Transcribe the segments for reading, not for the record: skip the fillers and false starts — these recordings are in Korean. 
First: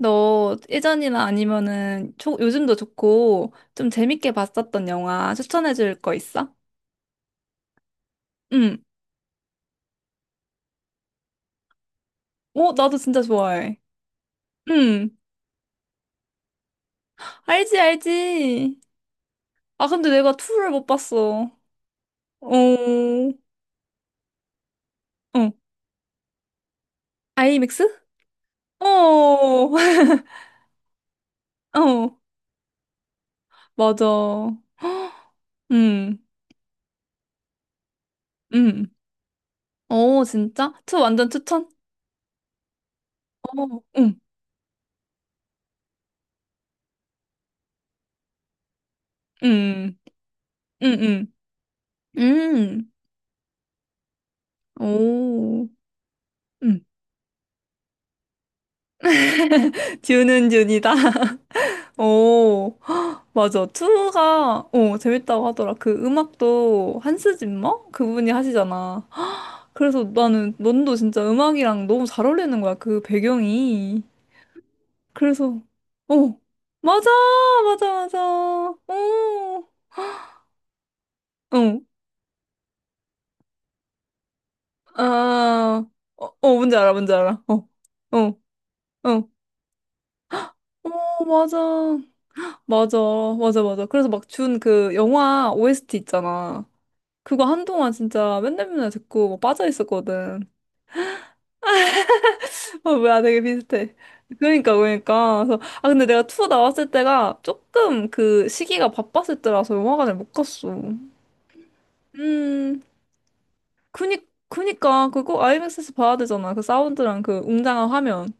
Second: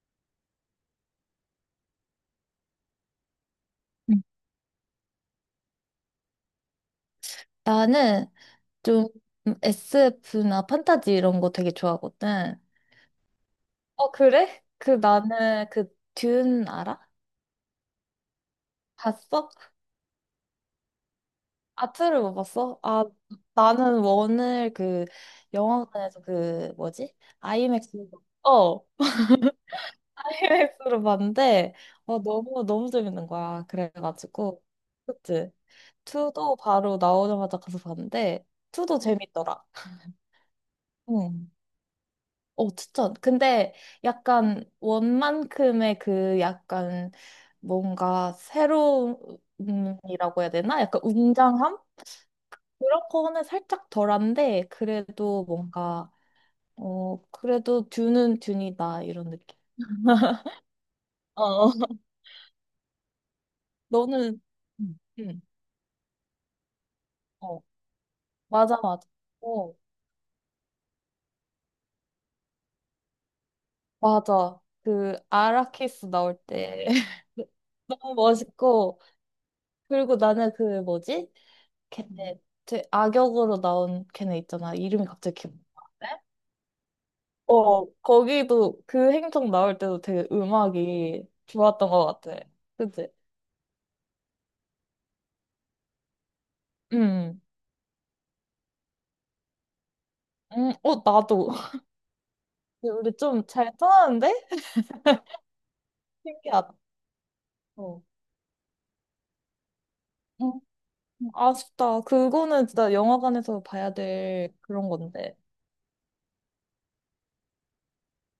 너 예전이나 아니면은 요즘도 좋고 좀 음. 재밌게 봤었던 영화 추천해 줄 거 있어? 나는 응. 좀 SF나 판타지 이런 거 되게 좋아하거든. 어, 나도 진짜 좋아해. 어, 그래? 그 응. 나는 그 듄 알아? 알지, 알지. 봤어? 아, 근데 내가 2를 못 봤어. 어, 아, 투를 못 봤어? 아, 어. 나는 원을 그 영화관에서 그 뭐지? 아이맥스? 아이맥스로 어, 어, 아이맥스로 봤는데 어, 너무 너무 재밌는 거야. 맞아. 그래가지고 그치? 응, 투도 바로 나오자마자 가서 봤는데 응. 투도 재밌더라. 어, 진짜? 2 완전 추천? 어, 추천. 근데 어, 응, 약간 원만큼의 그 약간 뭔가 응, 새로움이라고 해야 되나? 응, 약간 응. 웅장함? 응, 그런 거는 살짝 덜한데, 그래도 오. 뭔가, 응. 어, 그래도 듀는 듀니다, 이런 느낌. 듀는 듀이다. 어. 오, 헉, 맞아. 너는, 투가, 응, 응, 재밌다고 하더라. 그 음악도 한스 어, 짐머? 그분이 맞아, 하시잖아. 맞아. 어, 그래서 나는 넌도 진짜 음악이랑 너무 잘 어울리는 거야. 그 배경이. 맞아. 그 그래서, 아라키스 나올 어, 때. 맞아, 맞아, 너무 맞아. 멋있고, 오, 그리고 나는 그 뭐지? 어, 걔네 제 악역으로 나온 걔네 있잖아. 이름이 갑자기 기억. 아, 네? 어, 어, 뭔지 알아, 뭔지 알아. 어, 어, 어, 거기도 그 어. 행성 나올 때도 되게 어, 음악이 맞아. 좋았던 것 같아. 맞아, 그치? 맞아, 맞아. 그래서 막 준 그 영화 OST 있잖아. 음, 그거 한동안 진짜 맨날 맨날 듣고 막 빠져 있었거든. 어, 나도. 아, 근데 우리 뭐야, 되게 좀 잘 비슷해. 떠나는데? 그러니까, 그러니까. 그래서, 아, 근데 내가 투어 신기하다. 나왔을 때가 어. 조금 그 시기가 바빴을 때라서 영화관을 못 음, 갔어. 아쉽다. 그거는 음, 진짜 영화관에서 봐야 그니, 될 그런 그니까, 건데. 그거 IMAX에서 봐야 되잖아. 그 사운드랑 그 웅장한 화면.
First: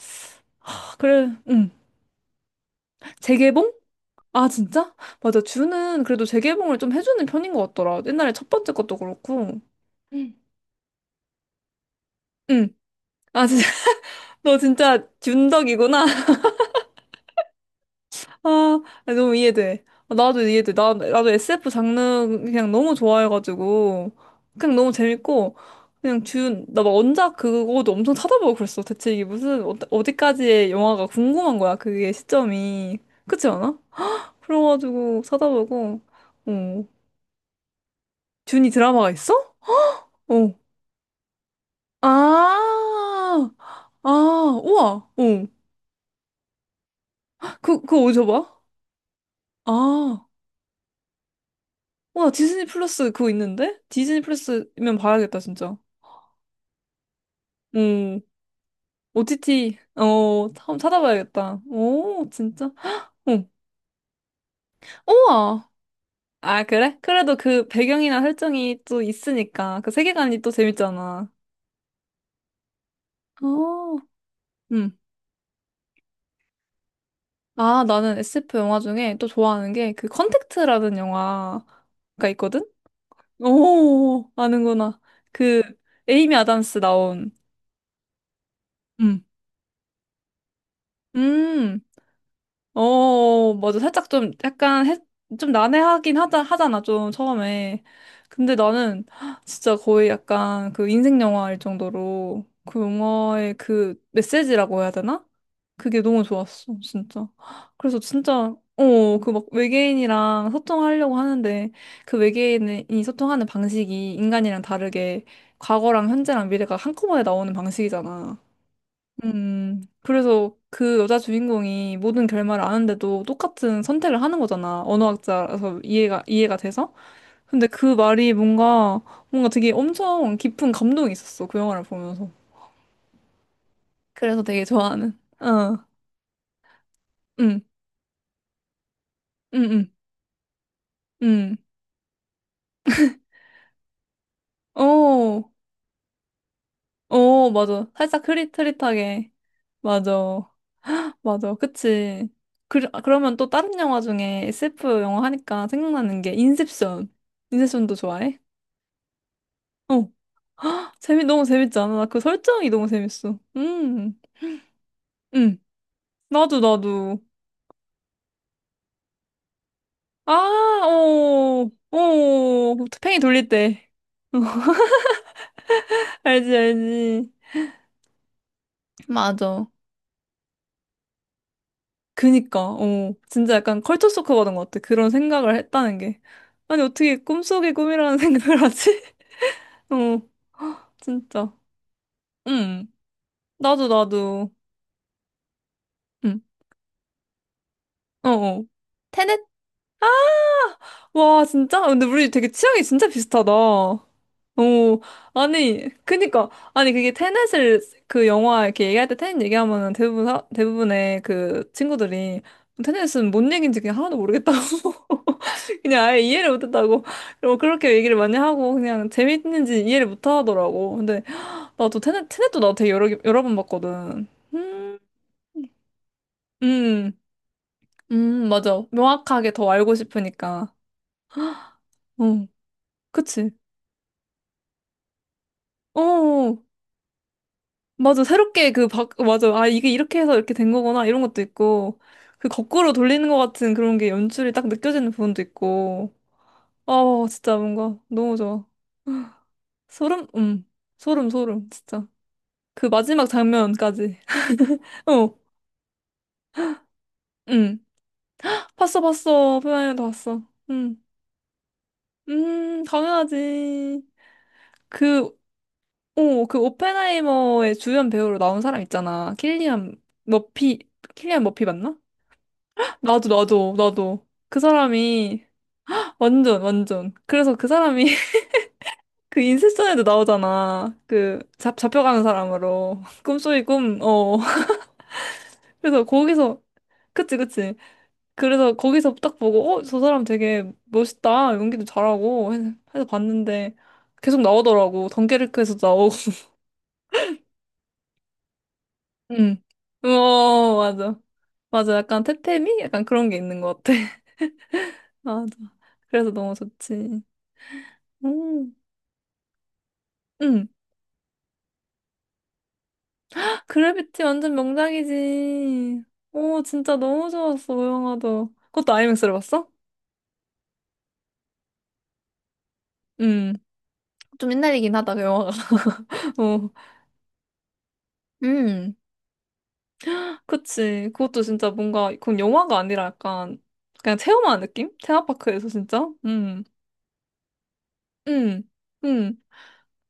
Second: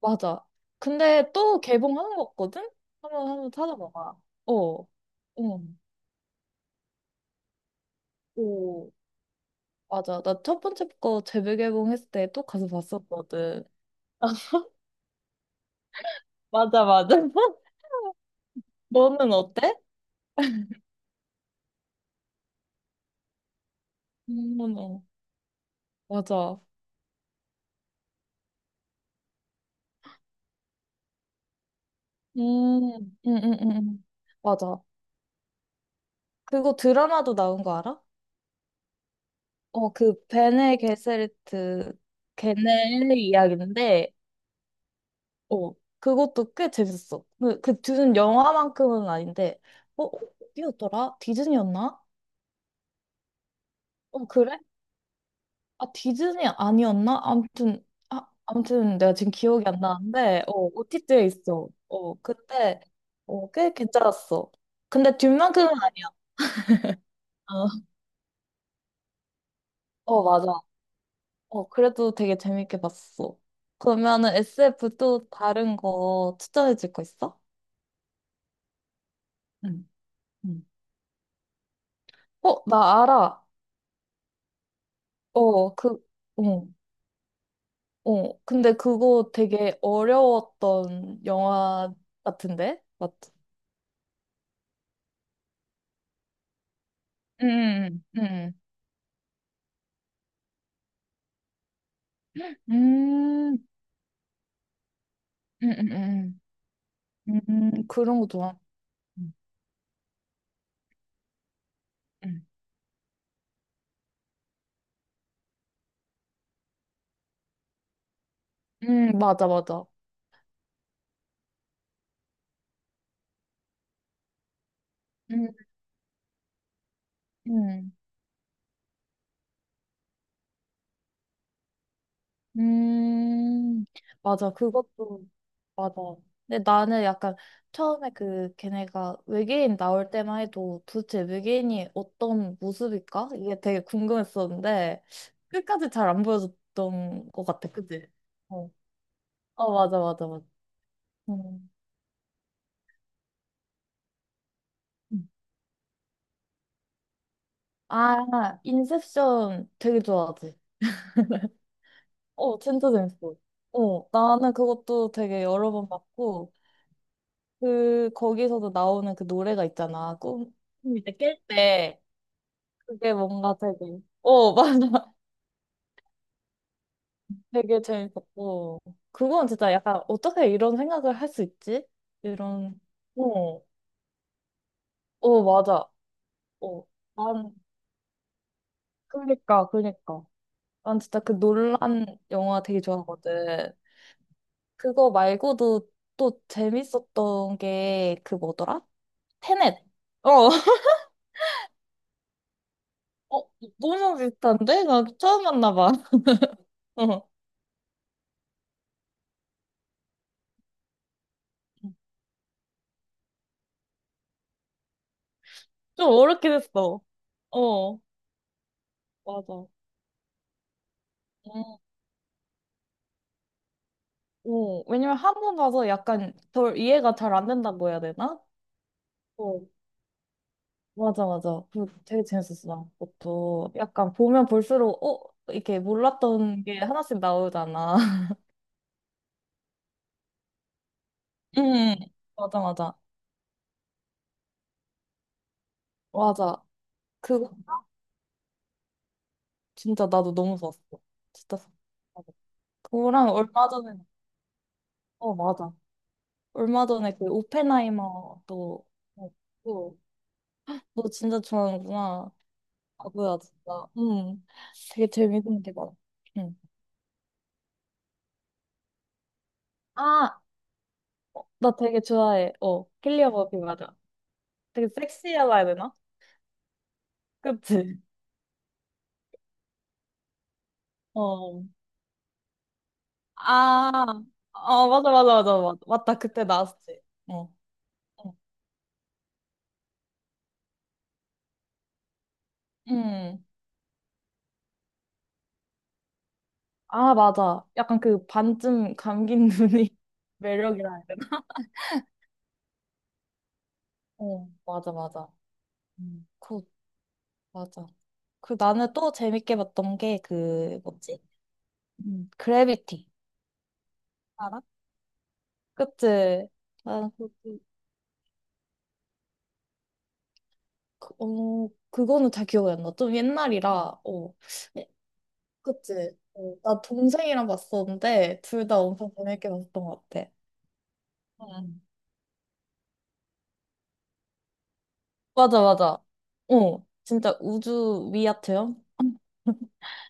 맞아. 아, 근데 그래, 또 개봉하는 거 같거든? 한번 재개봉? 찾아봐봐. 아, 어. 진짜? 맞아. 응. 주는 그래도 재개봉을 좀 해주는 편인 것 같더라. 옛날에 첫 번째 오. 것도 그렇고. 맞아. 응. 나 첫 번째 거 재개봉했을 때 또 가서 응. 아, 진짜. 봤었거든. 너 진짜 균덕이구나. 맞아, 맞아. 아, 너는 너무 어때? 이해돼. 아, 나도 이해돼. 나도 SF 장르 그냥 너무 좋아해가지고. 그냥 어머나. 너무 재밌고. 그냥 맞아. 준, 나막 원작 그거도 엄청 찾아보고 그랬어. 대체 이게 무슨, 어디까지의 영화가 궁금한 거야. 그게 시점이. 그렇지 않아? 음. 맞아. 그래가지고 찾아보고. 그거 어, 드라마도 나온 거 알아? 준이 드라마가 있어? 어, 그 어. 베네 게세리트 걔네 아, 아, 이야기인데, 우와. 어. 어, 그것도 꽤 재밌었어. 그, 그, 그 그거 둘은 어디서 봐? 영화만큼은 아닌데, 어, 아, 어디였더라? 디즈니였나? 우와. 디즈니 플러스 그거 있는데? 디즈니 어, 그래? 플러스면 봐야겠다, 진짜. 아, 디즈니 아니었나? 아무튼, 오, 아, 아무튼 내가 지금 기억이 OTT, 안 나는데, 어, 한번 OTT에 찾아봐야겠다. 있어. 어, 오, 진짜? 그때, 응. 어, 꽤 괜찮았어. 근데 우와! 뒷만큼은 아니야. 아, 그래? 그래도 그 어, 배경이나 설정이 또 있으니까 그 어, 세계관이 또 맞아. 재밌잖아. 어, 그래도 되게 재밌게 봤어. 어, 그러면은 SF 응. 또 다른 거 추천해 줄 거 있어? 아, 나는 SF 영화 중에 또 좋아하는 응, 게 그 응. 컨택트라는 영화가 있거든? 어, 나 알아. 오, 아는구나. 그 어, 그, 에이미 어, 아담스 나온. 어. 근데 응. 그거 되게 어려웠던 음. 영화 같은데? 맞지? 어, 맞아. 살짝 좀 약간 해, 좀 난해하긴 하잖아, 좀 처음에. 응, 근데 응. 나는 진짜 거의 약간 그 인생 영화일 정도로 그 영화의 음, 그 메시지라고 해야 되나? 음, 그게 너무 음, 좋았어, 진짜. 그래서 그런 거 진짜, 좋아. 어, 그 음, 막 외계인이랑 소통하려고 하는데 그 음, 외계인이 소통하는 방식이 인간이랑 다르게 과거랑 현재랑 미래가 한꺼번에 나오는 방식이잖아. 맞아, 맞아. 그래서 그 여자 주인공이 모든 결말을 아는데도 똑같은 선택을 하는 거잖아. 음, 언어학자라서 이해가 돼서. 근데 음, 그 말이 뭔가, 뭔가 되게 엄청 깊은 감동이 있었어. 그 영화를 보면서. 음, 그래서 맞아. 되게 좋아하는. 그것도 어, 맞아. 근데 나는 약간 응, 처음에 그 걔네가 응, 외계인 응, 나올 때만 해도 도대체 응. 외계인이 어떤 모습일까? 이게 되게 궁금했었는데 어, 끝까지 잘 안 보여줬던 것 어, 같아. 맞아. 그치? 살짝 어, 흐릿흐릿하게. 어, 맞아, 맞아. 맞아, 맞아. 맞아. 음. 그치. 그러면 또 다른 영화 중에 SF 영화 음. 하니까 생각나는 게 인셉션. 인셉션도 좋아해? 아, 인셉션 되게 어. 좋아하지. 재미 너무 재밌지 않아? 나 그 어, 설정이 너무 진짜 재밌어. 재밌어. 어, 나는 그것도 되게 음, 여러 번 봤고, 나도 나도. 그, 거기서도 나오는 그 노래가 있잖아. 아, 꿈, 꿈 이제 깰 어, 때. 어, 그게 팽이 돌릴 뭔가 때. 되게, 어, 맞아. 알지 알지. 되게 재밌었고. 그건 맞아. 진짜 약간, 어떻게 이런 생각을 할 수 있지? 그니까, 이런, 진짜 어, 약간 컬처 쇼크 받은 것 같아. 그런 어, 생각을 맞아. 했다는 게. 아니 어, 어떻게 난, 꿈속의 꿈이라는 생각을 하지? 그니까, 어, 그니까. 난 진짜 그 진짜. 논란 영화 되게 음, 좋아하거든. 나도 나도. 그거 말고도 또 음, 재밌었던 게 어, 그 어. 뭐더라? 테넷? 테넷. 아! 어. 와, 진짜? 근데 우리 되게 취향이 진짜 어, 비슷하다. 너무 비슷한데? 오 나 처음 아니, 만나봐. 그니까, 아니, 그게 어, 테넷을 그 영화 이렇게 얘기할 때 테넷 얘기하면은 대부분의 그 친구들이 테넷은 뭔 얘기인지 그냥 하나도 모르겠다고. 그냥 좀 아예 이해를 어렵긴 했어. 못했다고. 그리고 그렇게 어, 얘기를 많이 하고 그냥 맞아. 재밌는지 이해를 못 하더라고. 근데 음. 나도 테넷도 나 되게 여러 번 봤거든. 어, 음, 왜냐면 한 번 봐서 약간 덜 음, 이해가 잘 안 된다고 해야 되나? 맞아. 명확하게 어, 더 알고 싶으니까. 맞아, 맞아. 그 되게 응, 재밌었어, 나 그치. 그것도. 약간 보면 볼수록, 어, 이렇게 어, 몰랐던 게 하나씩 나오잖아. 맞아. 새롭게 그 맞아. 아, 이게 이렇게 해서 이렇게 된 거구나. 이런 것도 응, 있고. 그 맞아, 거꾸로 맞아. 돌리는 것 같은 그런 게 연출이 딱 느껴지는 부분도 있고. 맞아. 어, 진짜 그거 뭔가 너무 좋아. 진짜 소름? 나도 너무 음. 좋았어. 소름, 진짜. 소름. 좋았어. 진짜. 맞아. 그 마지막 그거랑 얼마 전에, 장면까지. 어, 어, 맞아. 얼마 전에 그 음 오펜하이머도 봤어, 봤어. 오펜하이 봤고 도 봤어. 음 너 진짜 좋아하는구나. 아 뭐야 진짜. 당연하지. 응. 되게 그, 재밌는 게 많아. 어, 응. 그 오펜하이머의 주연 배우로 나온 사람 있잖아. 킬리안 아, 머피, 킬리안 어, 머피 나 맞나? 되게 좋아해. 어, 나도, 킬리어 버피 나도, 맞아. 나도. 그 되게 사람이, 섹시하다 해야 되나? 완전, 완전. 그래서 그 그치? 사람이, 그 인셉션에도 나오잖아. 그, 어. 잡혀가는 사람으로. 꿈속의 꿈, 아, 어. 어 맞아 맞아 맞아 맞 그래서 맞다 그때 거기서, 나왔지. 그치, 어. 그치. 어. 그래서 거기서 딱 보고, 저 사람 되게 멋있다. 연기도 잘하고. 해서 응. 봤는데, 계속 나오더라고. 덩케르크에서 나오고. 아 맞아. 약간 그 반쯤 감긴 응. 눈이 어, 매력이라 해야 맞아. 되나? 맞아. 약간 테테미? 약간 그런 게 있는 것 같아. 어 맞아 맞아. 맞아. 그래서 너무 굿 좋지. 맞아. 그 음. 나는 또 재밌게 봤던 게 응. 그 뭐지? 그래비티 그래비티 완전 알아? 명작이지. 그치? 오, 진짜 나는 너무 좋았어, 그 영화도. 그것도 아이맥스로 봤어? 어, 그거는 잘 기억이 안 나. 좀 음. 옛날이라. 어. 좀 예, 옛날이긴 하다, 그 영화가. 그치? 어, 어. 나 동생이랑 봤었는데 둘 다 음. 엄청 재밌게 봤던 것 같아. 그치. 그것도 진짜 응. 뭔가, 그건 영화가 아니라 약간, 그냥 체험하는 느낌? 맞아 테마파크에서 맞아. 진짜? 음. 어. 진짜 우주 음. 위아트형? 음.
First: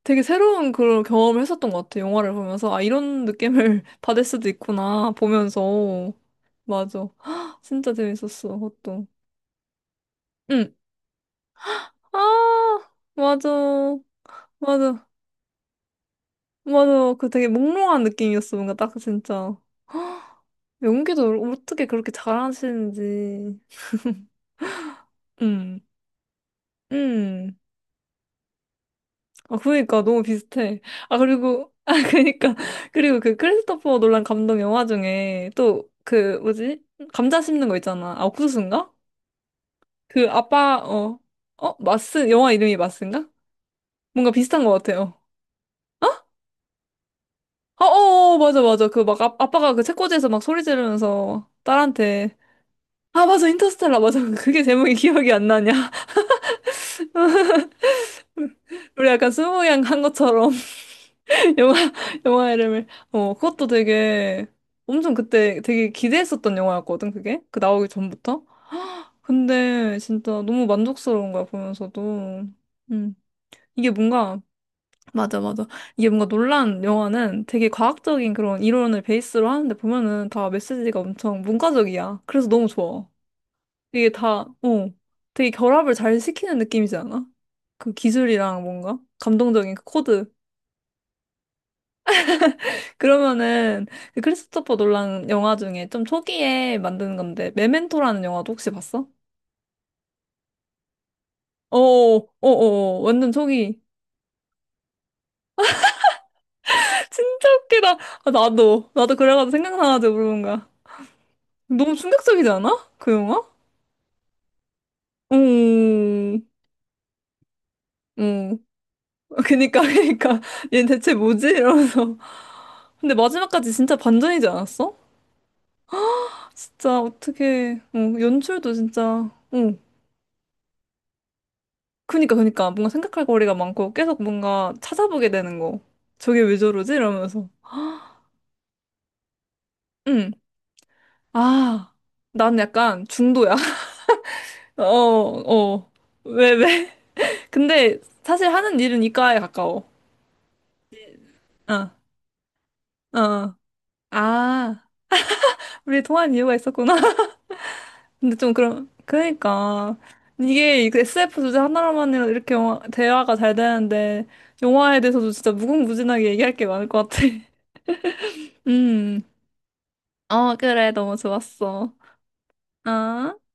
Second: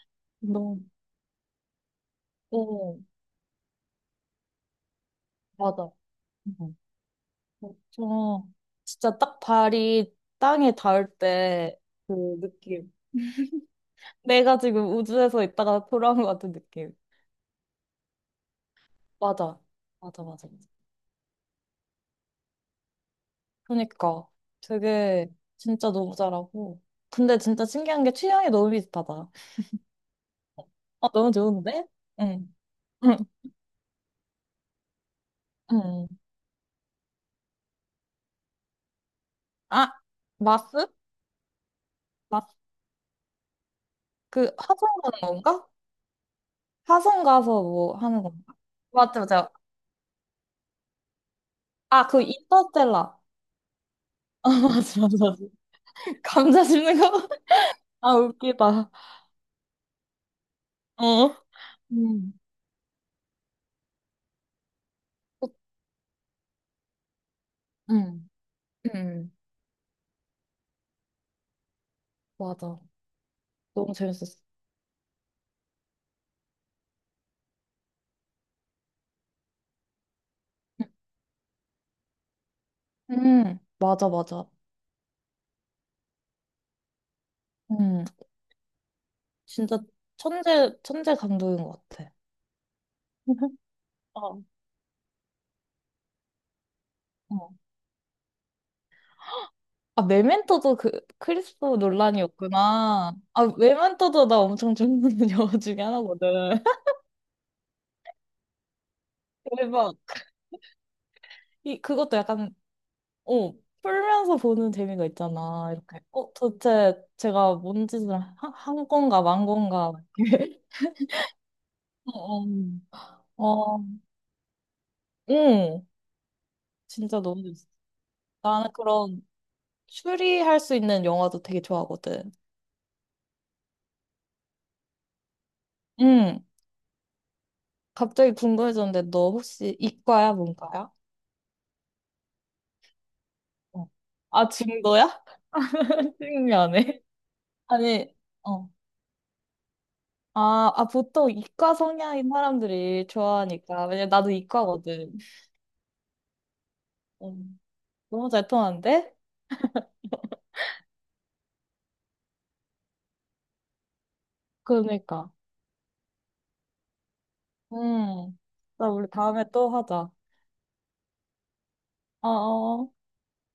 되게 새로운 너무. 그런 경험을 했었던 것 같아, 영화를 보면서. 아, 어. 이런 느낌을 받을 수도 있구나, 맞아. 보면서. 응. 맞아. 진짜 저 재밌었어, 그것도. 진짜 딱 발이 땅에 응. 닿을 때 그 아, 느낌. 맞아. 내가 지금 맞아. 우주에서 있다가 돌아온 것 같은 느낌. 맞아. 그 되게 몽롱한 느낌이었어. 뭔가 딱 진짜. 맞아. 맞아, 맞아. 연기도 어떻게 그렇게 잘하시는지. 그러니까 되게 음, 진짜 너무 잘하고. 근데 음. 진짜 신기한 게 취향이 너무 비슷하다. 아, 그니까 너무 비슷해. 아 아, 너무 그리고, 좋은데? 아, 그니까. 응. 응. 그리고 그 크리스토퍼 놀란 감독 영화 중에 또 응. 응. 그 뭐지? 감자 씹는 거 있잖아. 아, 옥수수인가? 아, 그 아빠, 마스? 어, 어? 마스? 영화 마스? 이름이 마스인가? 뭔가 그 비슷한 것 화성 같아요. 가는 건가? 화성 가서 아, 어, 뭐 하는 어, 어, 건가? 맞아, 맞아. 그 막 맞아, 아, 맞아. 아빠가 그 책꽂이에서 막 소리 지르면서 아, 그 딸한테 인터스텔라. 아, 맞아. 인터스텔라. 맞아. 아, 그게 제목이 맞아, 맞아. 기억이 맞아. 안 나냐. 감자 씹는 거? 아, 웃기다. 우리 약간 스무양 한 것처럼 어. 영화 음. 영화 이름을 그것도 되게 엄청 그때 되게 기대했었던 영화였거든. 그게 그 나오기 음. 전부터 음. 근데 진짜 너무 만족스러운 거야, 보면서도. 맞아. 음. 이게 너무 재밌었어. 뭔가 맞아, 맞아. 이게 뭔가 놀란 영화는 되게 과학적인 그런 이론을 베이스로 하는데 보면은 다 메시지가 엄청 문과적이야. 그래서 너무 좋아. 맞아, 이게 맞아. 다어 되게 결합을 잘 시키는 느낌이지 않아? 그 음, 기술이랑 뭔가 감동적인 진짜 그 코드. 천재 감독인 것 같아. 그러면은 그 어. 크리스토퍼 놀란 영화 중에 좀 초기에 만든 어. 건데 메멘토라는 영화도 혹시 봤어? 아, 메멘토도 그 크리스토 어어어어 논란이었구나. 완전 아, 초기. 메멘토도 나 엄청 좋아하는 영화 중에 하나거든. 진짜 웃기다. 아, 나도 나도 그래가지고 대박. 생각나가지고 물어본 거야. 이, 너무 그것도 충격적이지 약간, 않아? 그 영화? 어, 풀면서 보는 재미가 있잖아. 이렇게, 어, 음, 도대체 제가 뭔 짓을 한, 음. 한 건가, 만 그니까 건가. 그니까 이렇게. 얘 대체 뭐지? 이러면서 어, 근데 마지막까지 어, 어, 진짜 반전이지 않았어? 응. 진짜 진짜 너무 재밌어. 어떻게 나는 연출도 그런 진짜. 어. 추리할 수 있는 영화도 되게 좋아하거든. 그니까, 그니까. 뭔가 생각할 거리가 많고 계속 뭔가 찾아보게 되는 거. 저게 응. 왜 저러지? 이러면서. 갑자기 궁금해졌는데 너 혹시 응. 이과야, 문과야? 아, 난 약간 중도야. 어. 아, 어, 증거야? 어. 왜, 왜? 신기하네. 근데 아니, 사실 어. 하는 일은 이과에 가까워. 아, 아, 보통 이과 어, 성향인 사람들이 어. 좋아하니까. 왜냐면 나도 아, 이과거든. 우리 통한 이유가 있었구나. 음, 너무 근데 잘 좀 그럼, 통하는데? 그러니까. 이게 그 SF 주제 하나로만 이렇게 대화가 잘 되는데, 영화에 대해서도 그러니까. 진짜 무궁무진하게 얘기할 게 많을 것 같아. 음. 나 우리 음. 다음에 또 하자. 어, 그래. 너무 좋았어. 어어. 어?